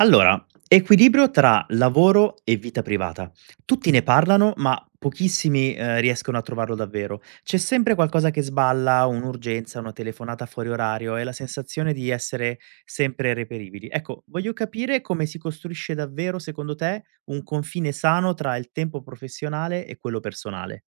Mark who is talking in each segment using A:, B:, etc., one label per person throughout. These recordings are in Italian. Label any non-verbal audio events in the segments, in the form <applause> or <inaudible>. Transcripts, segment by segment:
A: Allora, equilibrio tra lavoro e vita privata. Tutti ne parlano, ma pochissimi, riescono a trovarlo davvero. C'è sempre qualcosa che sballa, un'urgenza, una telefonata fuori orario e la sensazione di essere sempre reperibili. Ecco, voglio capire come si costruisce davvero, secondo te, un confine sano tra il tempo professionale e quello personale.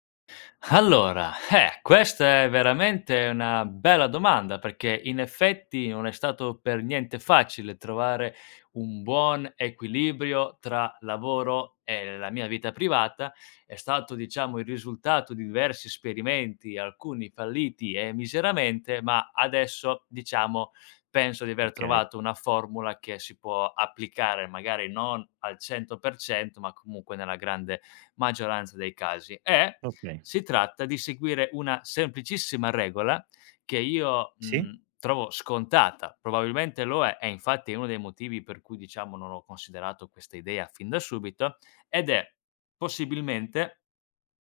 B: Questa è veramente una bella domanda perché in effetti non è stato per niente facile trovare un buon equilibrio tra lavoro e la mia vita privata. È stato, diciamo, il risultato di diversi esperimenti, alcuni falliti e miseramente, ma adesso, diciamo, penso di aver
A: Okay,
B: trovato una formula che si può applicare magari non al 100%, ma comunque nella grande maggioranza dei casi. E
A: okay.
B: si tratta di seguire una semplicissima regola che io,
A: Sì?
B: trovo scontata, probabilmente lo è, e infatti è uno dei motivi per cui diciamo non ho considerato questa idea fin da subito, ed è possibilmente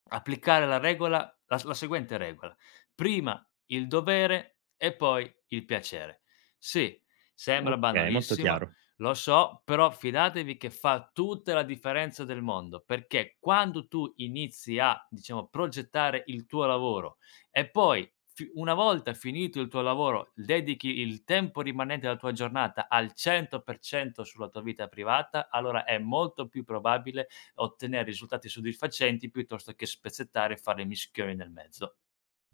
B: applicare la seguente regola: prima il dovere e poi il piacere. Sì, sembra
A: Okay, molto
B: banalissimo
A: chiaro.
B: lo so, però fidatevi che fa tutta la differenza del mondo, perché quando tu inizi a, diciamo, progettare il tuo lavoro e poi fi una volta finito il tuo lavoro, dedichi il tempo rimanente della tua giornata al 100% sulla tua vita privata, allora è molto più probabile ottenere risultati soddisfacenti piuttosto che spezzettare e fare mischioni nel mezzo.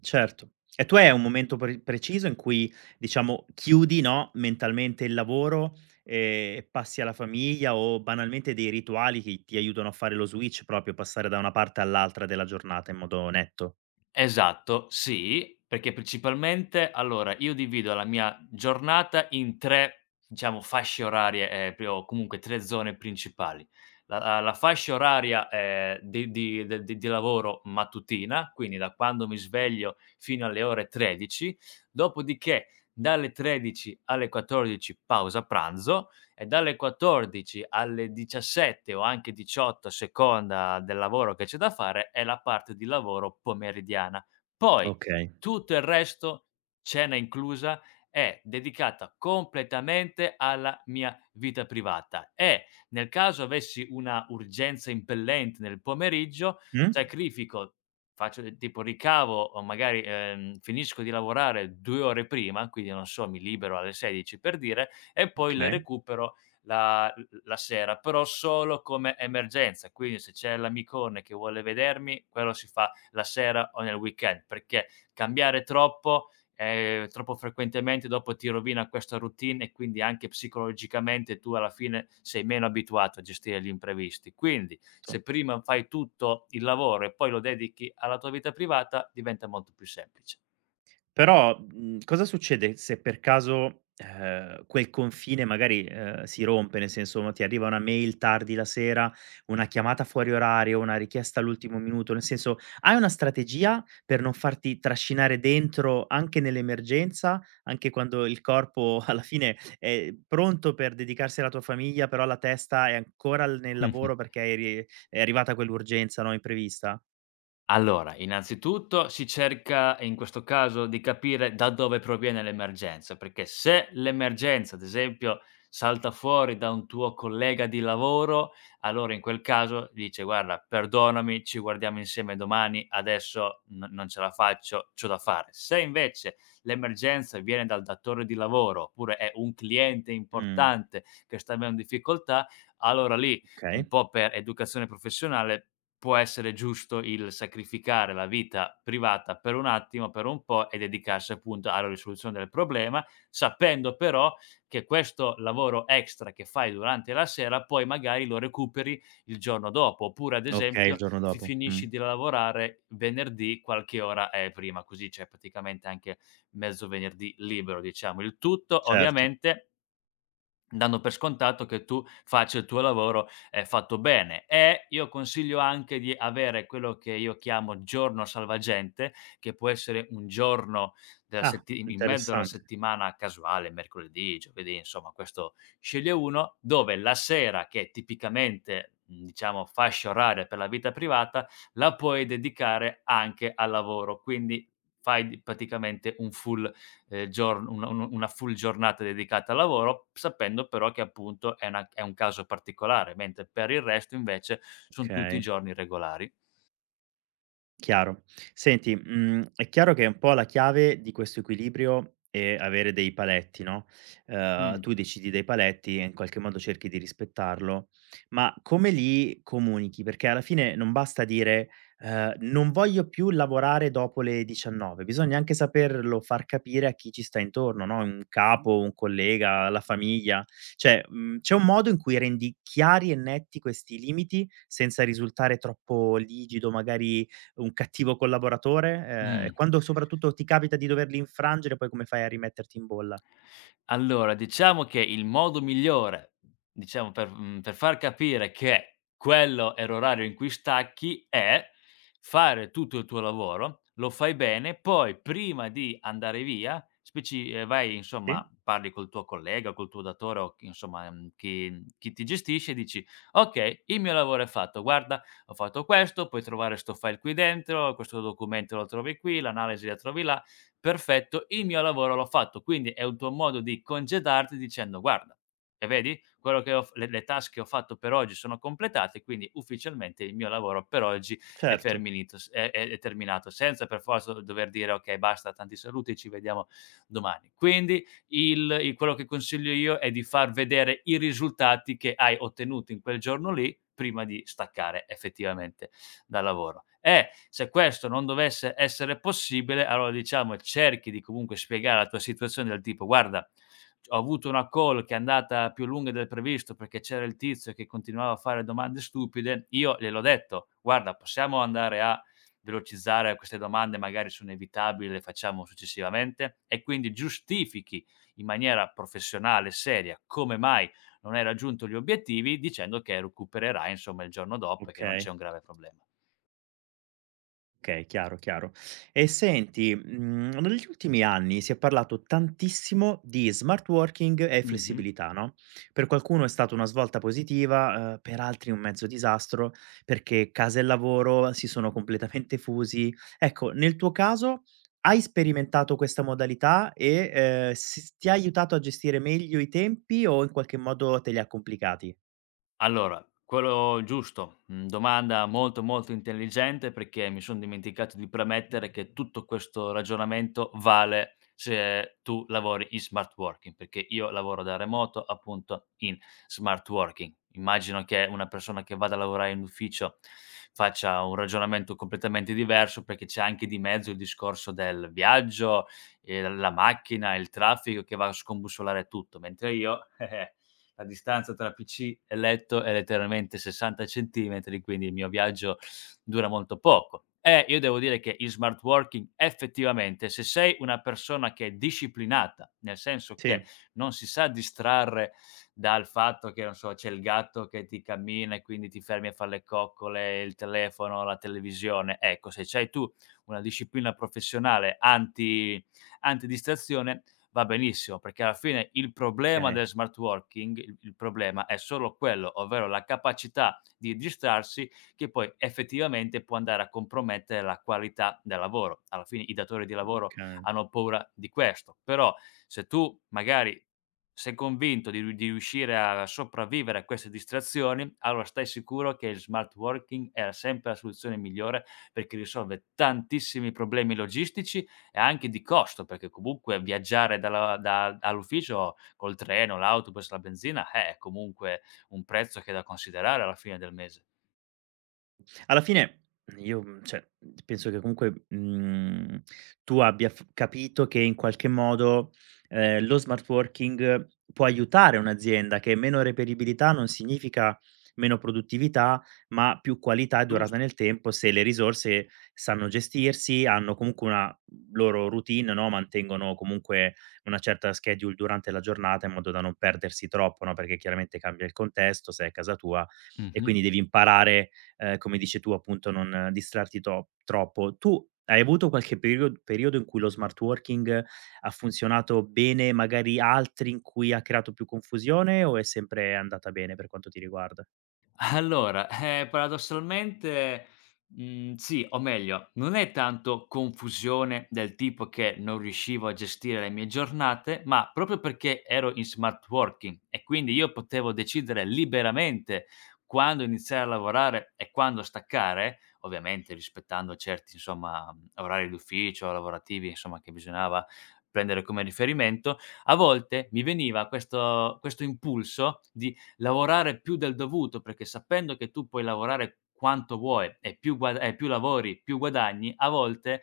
A: Certo. E tu hai un momento preciso in cui, diciamo, chiudi, no, mentalmente il lavoro e passi alla famiglia o banalmente dei rituali che ti aiutano a fare lo switch, proprio passare da una parte all'altra della giornata in modo netto?
B: Esatto, sì, perché principalmente allora io divido la mia giornata in 3, diciamo, fasce orarie, pri o comunque 3 zone principali. La la fascia oraria, di de di lavoro mattutina, quindi da quando mi sveglio fino alle ore 13, dopodiché dalle 13 alle 14 pausa pranzo, e dalle 14 alle 17 o anche 18 a seconda del lavoro che c'è da fare è la parte di lavoro pomeridiana. Poi
A: Okay.
B: tutto il resto, cena inclusa, è dedicata completamente alla mia vita privata e nel caso avessi una urgenza impellente nel pomeriggio,
A: Mh?
B: sacrifico faccio del tipo ricavo o magari, finisco di lavorare 2 ore prima, quindi non so, mi libero alle 16 per dire, e poi le
A: Okay.
B: recupero la sera, però solo come emergenza. Quindi se c'è l'amicone che vuole vedermi, quello si fa la sera o nel weekend, perché cambiare troppo, troppo frequentemente dopo ti rovina questa routine e quindi anche psicologicamente tu alla fine sei meno abituato a gestire gli imprevisti. Quindi se prima fai tutto il lavoro e poi lo dedichi alla tua vita privata, diventa molto più semplice.
A: Però, mhmm, cosa succede se per caso, quel confine magari, si rompe? Nel senso, ma ti arriva una mail tardi la sera, una chiamata fuori orario, una richiesta all'ultimo minuto, nel senso, hai una strategia per non farti trascinare dentro anche nell'emergenza, anche quando il corpo <laughs> alla fine è pronto per dedicarsi alla tua famiglia, però la testa è ancora l nel lavoro
B: <laughs>
A: perché eri è arrivata quell'urgenza, no, imprevista?
B: Allora, innanzitutto si cerca in questo caso di capire da dove proviene l'emergenza, perché se l'emergenza, ad esempio, salta fuori da un tuo collega di lavoro, allora in quel caso dice guarda, perdonami, ci guardiamo insieme domani, adesso non ce la faccio, c'ho da fare. Se invece l'emergenza viene dal datore di lavoro oppure è un cliente
A: Mh,
B: importante che sta avendo difficoltà, allora lì
A: okay.
B: un po' per educazione professionale può essere giusto il sacrificare la vita privata per un attimo, per un po' e dedicarsi appunto alla risoluzione del problema, sapendo però che questo lavoro extra che fai durante la sera poi magari lo recuperi il giorno dopo, oppure ad
A: Okay, il
B: esempio
A: giorno
B: fi
A: dopo.
B: finisci di lavorare venerdì qualche ora prima, così c'è praticamente anche mezzo venerdì libero diciamo. Il tutto
A: Certo.
B: ovviamente dando per scontato che tu faccia il tuo lavoro, fatto bene. E io consiglio anche di avere quello che io chiamo giorno salvagente, che può essere un giorno della
A: Ah,
B: setti in mezzo alla
A: interessante.
B: settimana casuale, mercoledì, giovedì, insomma questo sceglie uno, dove la sera che è tipicamente, diciamo fascia oraria per la vita privata, la puoi dedicare anche al lavoro. Quindi fai d praticamente un full giorn un una full giornata dedicata al lavoro, sapendo però che appunto è un caso particolare, mentre per il resto invece son tutti i
A: Okay.
B: giorni regolari.
A: Chiaro. Senti, mhmm, è chiaro che un po' la chiave di questo equilibrio è avere dei paletti, no,
B: Mh,
A: tu decidi dei paletti e in qualche modo cerchi di rispettarlo, ma come li comunichi? Perché alla fine non basta dire, "Non voglio più lavorare dopo le 19." Bisogna anche saperlo far capire a chi ci sta intorno, no, un. Capo, un collega, la famiglia. Cioè, mhmm, c'è un modo in cui rendi chiari e netti questi limiti senza risultare troppo rigido, magari un cattivo collaboratore,
B: mh.
A: e quando soprattutto ti capita di doverli infrangere, poi come fai a rimetterti in bolla?
B: Allora, diciamo che il modo migliore, diciamo, per per far capire che quello è l'orario in cui stacchi è fare tutto il tuo lavoro, lo fai bene, poi prima di andare via speci vai insomma,
A: Sì?
B: parli col tuo collega, col tuo datore o chi insomma, chi ti gestisce e dici: "Okay, il mio lavoro è fatto. Guarda, ho fatto questo, puoi trovare 'sto file qui dentro, questo documento lo trovi qui, l'analisi la trovi là" perfetto, il mio lavoro l'ho fatto. Quindi è un tuo modo di congedarti dicendo: "Guarda, e vedi quello che ho f le task che ho fatto per oggi sono completate, quindi ufficialmente il mio lavoro per oggi è
A: Certo,
B: ferminito s è terminato", senza per forza do dover dire: "Okay, basta, tanti saluti, ci vediamo domani". Quindi il quello che consiglio io è di far vedere i risultati che hai ottenuto in quel giorno lì, prima di staccare effettivamente dal lavoro. E se questo non dovesse essere possibile, allora diciamo cerchi di comunque spiegare la tua situazione del tipo guarda, ho avuto una call che è andata più lunga del previsto perché c'era il tizio che continuava a fare domande stupide, io gliel'ho detto, guarda, possiamo andare a velocizzare queste domande, magari sono inevitabili, le facciamo successivamente e quindi giustifichi in maniera professionale, seria, come mai non hai raggiunto gli obiettivi dicendo che recupererai insomma il giorno dopo e che non c'è
A: okay.
B: un grave problema.
A: Okay, chiaro, chiaro. E senti, mhmm, negli ultimi anni si è parlato tantissimo di smart working e
B: Mh-mh.
A: flessibilità, no, per qualcuno è stata una svolta positiva, per altri un mezzo disastro, perché casa e lavoro si sono completamente fusi. Ecco, nel tuo caso hai sperimentato questa modalità e, s ti ha aiutato a gestire meglio i tempi o in qualche modo te li ha complicati?
B: Allora, quello giusto. Mhmm, Domanda molto, molto intelligente perché mi son dimenticato di premettere che tutto questo ragionamento vale se tu lavori in smart working, perché io lavoro da remoto, appunto, in smart working. Immagino che una persona che vada a lavorare in ufficio faccia un ragionamento completamente diverso, perché c'è anche di mezzo il discorso del viaggio, la macchina, il traffico che va a scombussolare tutto, mentre io <laughs> la distanza tra PC e letto è letteralmente 60 centimetri, quindi il mio viaggio dura molto poco. E io devo dire che il smart working effettivamente, se sei una persona che è disciplinata, nel senso che
A: Sì,
B: non si sa distrarre dal fatto che, non so, c'è il gatto che ti cammina e quindi ti fermi a fare le coccole, il telefono, la televisione. Ecco, se c'hai tu una disciplina professionale anti, antidistrazione, va benissimo, perché alla fine il problema
A: okay,
B: del smart working, il problema è solo quello, ovvero la capacità di distrarsi che poi effettivamente può andare a compromettere la qualità del lavoro. Alla fine i datori di lavoro
A: okay.
B: hanno paura di questo, però se tu magari sei convinto di riuscire a sopravvivere a queste distrazioni, allora stai sicuro che il smart working è sempre la soluzione migliore perché risolve tantissimi problemi logistici e anche di costo, perché comunque viaggiare dalla da dall'ufficio col treno, l'autobus, la benzina, è comunque un prezzo che è da considerare alla fine del mese,
A: Alla fine io, cioè, penso che comunque, tu abbia f capito che in qualche modo, lo smart working può aiutare un'azienda, che meno reperibilità non significa meno produttività, ma più qualità e durata
B: giusto?
A: nel tempo se le risorse sanno gestirsi, hanno comunque una loro routine, no, mantengono comunque una certa schedule durante la giornata in modo da non perdersi troppo, no, perché chiaramente cambia il contesto, sei a casa tua e
B: Mh-mh.
A: quindi devi imparare come dici tu appunto non distrarti to troppo. Tu hai avuto qualche periodo in cui lo smart working ha funzionato bene, magari altri in cui ha creato più confusione o è sempre andata bene per quanto ti riguarda?
B: Paradossalmente, sì, o meglio, non è tanto confusione del tipo che non riuscivo a gestire le mie giornate, ma proprio perché ero in smart working e quindi io potevo decidere liberamente quando iniziare a lavorare e quando staccare, ovviamente rispettando certi, insomma, orari d'ufficio, lavorativi, insomma, che bisognava prendere come riferimento, a volte mi veniva questo impulso di lavorare più del dovuto, perché sapendo che tu puoi lavorare quanto vuoi e più guad e più lavori, più guadagni, a volte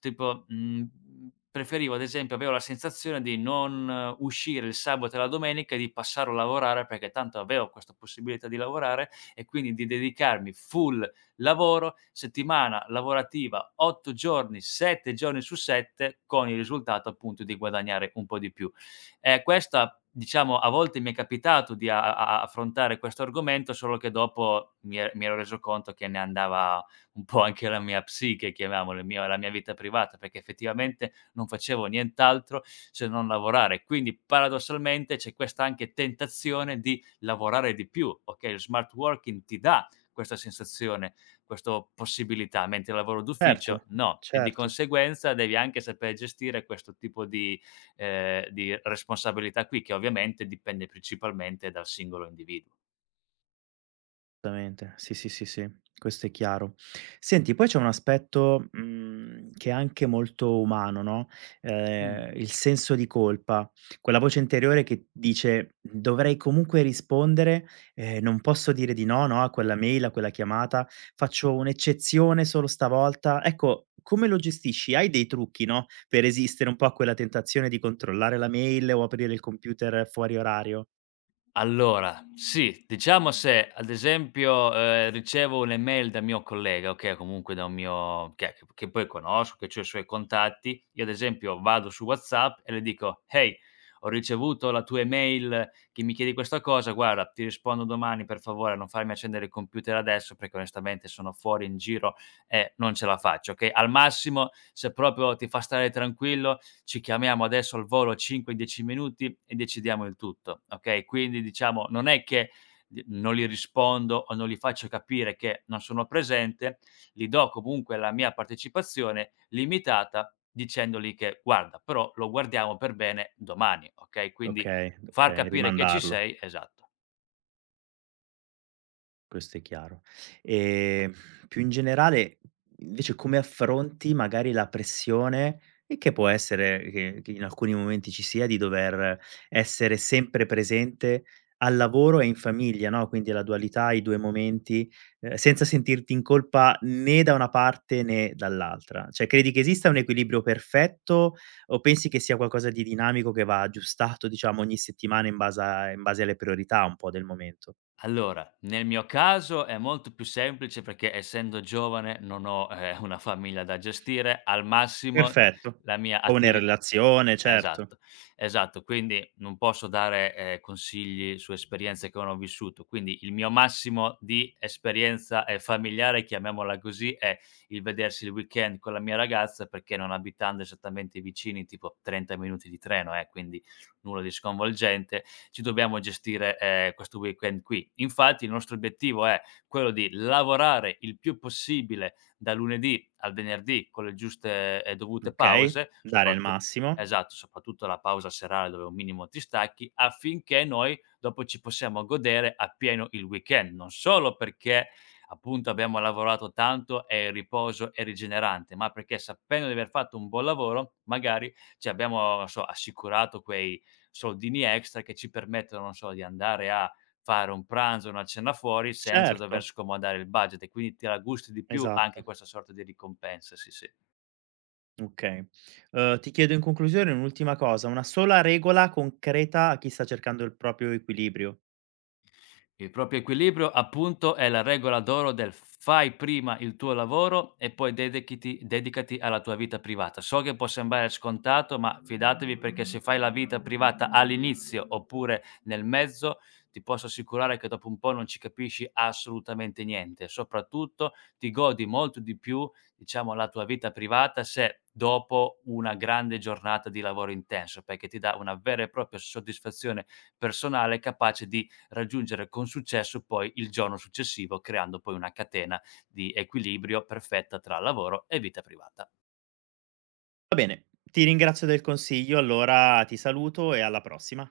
B: tipo, preferivo ad esempio avevo la sensazione di non uscire il sabato e la domenica e di passarlo a lavorare, perché tanto avevo questa possibilità di lavorare e quindi di dedicarmi full lavoro, settimana lavorativa 8 giorni, 7 giorni su 7, con il risultato appunto di guadagnare un po' di più. Questa diciamo a volte mi è capitato di a a affrontare questo argomento, solo che dopo mi ero reso conto che ne andava un po' anche la mia psiche, chiamiamola, il mio la mia vita privata, perché effettivamente non facevo nient'altro se non lavorare. Quindi paradossalmente c'è questa anche tentazione di lavorare di più. Okay, lo smart working ti dà questa sensazione, questo possibilità, mentre il lavoro d'ufficio
A: Certo,
B: no, e di
A: certo.
B: conseguenza devi anche saper gestire questo tipo di responsabilità qui, che ovviamente dipende principalmente dal singolo individuo.
A: Assolutamente. Sì, sì, sì, sì, questo è chiaro. Senti, poi c'è un aspetto, che è anche molto umano, no,
B: Mh.
A: il senso di colpa, quella voce interiore che dice: "Dovrei comunque rispondere, non posso dire di no, no, a quella mail, a quella chiamata, faccio un'eccezione solo stavolta." Ecco, come lo gestisci? Hai dei trucchi, no, per resistere un po' a quella tentazione di controllare la mail o aprire il computer fuori orario?
B: Allora, sì, diciamo se ad esempio, ricevo un'email da mio collega, okay, o comunque da un mio che poi conosco, che c'ho i suoi contatti, io ad esempio vado su WhatsApp e le dico: "Hey, ho ricevuto la tua email che mi chiedi questa cosa, guarda ti rispondo domani per favore, non farmi accendere il computer adesso perché onestamente sono fuori in giro e non ce la faccio", okay, al massimo se proprio ti fa stare tranquillo ci chiamiamo adesso al volo 5, 10 minuti e decidiamo il tutto, okay? Quindi diciamo non è che d non gli rispondo o non gli faccio capire che non sono presente, gli do comunque la mia partecipazione limitata dicendogli che: "Guarda, però lo guardiamo per bene domani", okay? Quindi
A: Okay,
B: far
A: okay,
B: capire che ci
A: rimandarlo.
B: sei esatto.
A: Questo è chiaro. Ehm, più in generale, invece come affronti magari la pressione, e che può essere che in alcuni momenti ci sia, di dover essere sempre presente al lavoro e in famiglia, no, quindi la dualità, i 2 momenti, senza sentirti in colpa né da una parte né dall'altra. Cioè, credi che esista un equilibrio perfetto o pensi che sia qualcosa di dinamico che va aggiustato, diciamo, ogni settimana in base alle priorità un po' del momento?
B: Allora, nel mio caso è molto più semplice perché essendo giovane non ho, una famiglia da gestire, al massimo
A: Perfetto.
B: la mia
A: Come
B: attivi
A: relazione, certo.
B: Esatto, esatto. Quindi non posso dare, consigli su esperienze che non ho vissuto. Quindi il mio massimo di esperienza, familiare, chiamiamola così, è il vedersi il weekend con la mia ragazza, perché non abitando esattamente vicini, tipo 30 minuti di treno, quindi nulla di sconvolgente, ci dobbiamo gestire, questo weekend qui. Infatti il nostro obiettivo è quello di lavorare il più possibile da lunedì al venerdì con le giuste e dovute
A: Okay,
B: pause,
A: dare il
B: soprattu
A: massimo.
B: Esatto, soprattutto la pausa serale dove un minimo ti stacchi, affinché noi dopo ci possiamo godere appieno il weekend, non solo perché appunto abbiamo lavorato tanto e il riposo è rigenerante, ma perché sapendo di aver fatto un buon lavoro, magari ci abbiamo, non so, assicurato quei soldini extra che ci permettono, non so, di andare a fare un pranzo, una cena fuori senza dover
A: Certo,
B: scomodare il budget e quindi te la gusti di più anche
A: esatto.
B: questa sorta di ricompensa, sì, sì.
A: Okay. Ti chiedo in conclusione un'ultima cosa, una sola regola concreta a chi sta cercando il proprio equilibrio.
B: Il proprio equilibrio, appunto, è la regola d'oro del fai prima il tuo lavoro e poi dedicati alla tua vita privata. So che può sembrare scontato, ma fidatevi perché se fai la vita privata all'inizio oppure nel mezzo, ti posso assicurare che dopo un po' non ci capisci assolutamente niente. Soprattutto ti godi molto di più, diciamo, la tua vita privata se dopo una grande giornata di lavoro intenso, perché ti dà una vera e propria soddisfazione personale capace di raggiungere con successo poi il giorno successivo, creando poi una catena di equilibrio perfetta tra lavoro e vita privata.
A: Va bene, ti ringrazio del consiglio allora, ti saluto e alla prossima.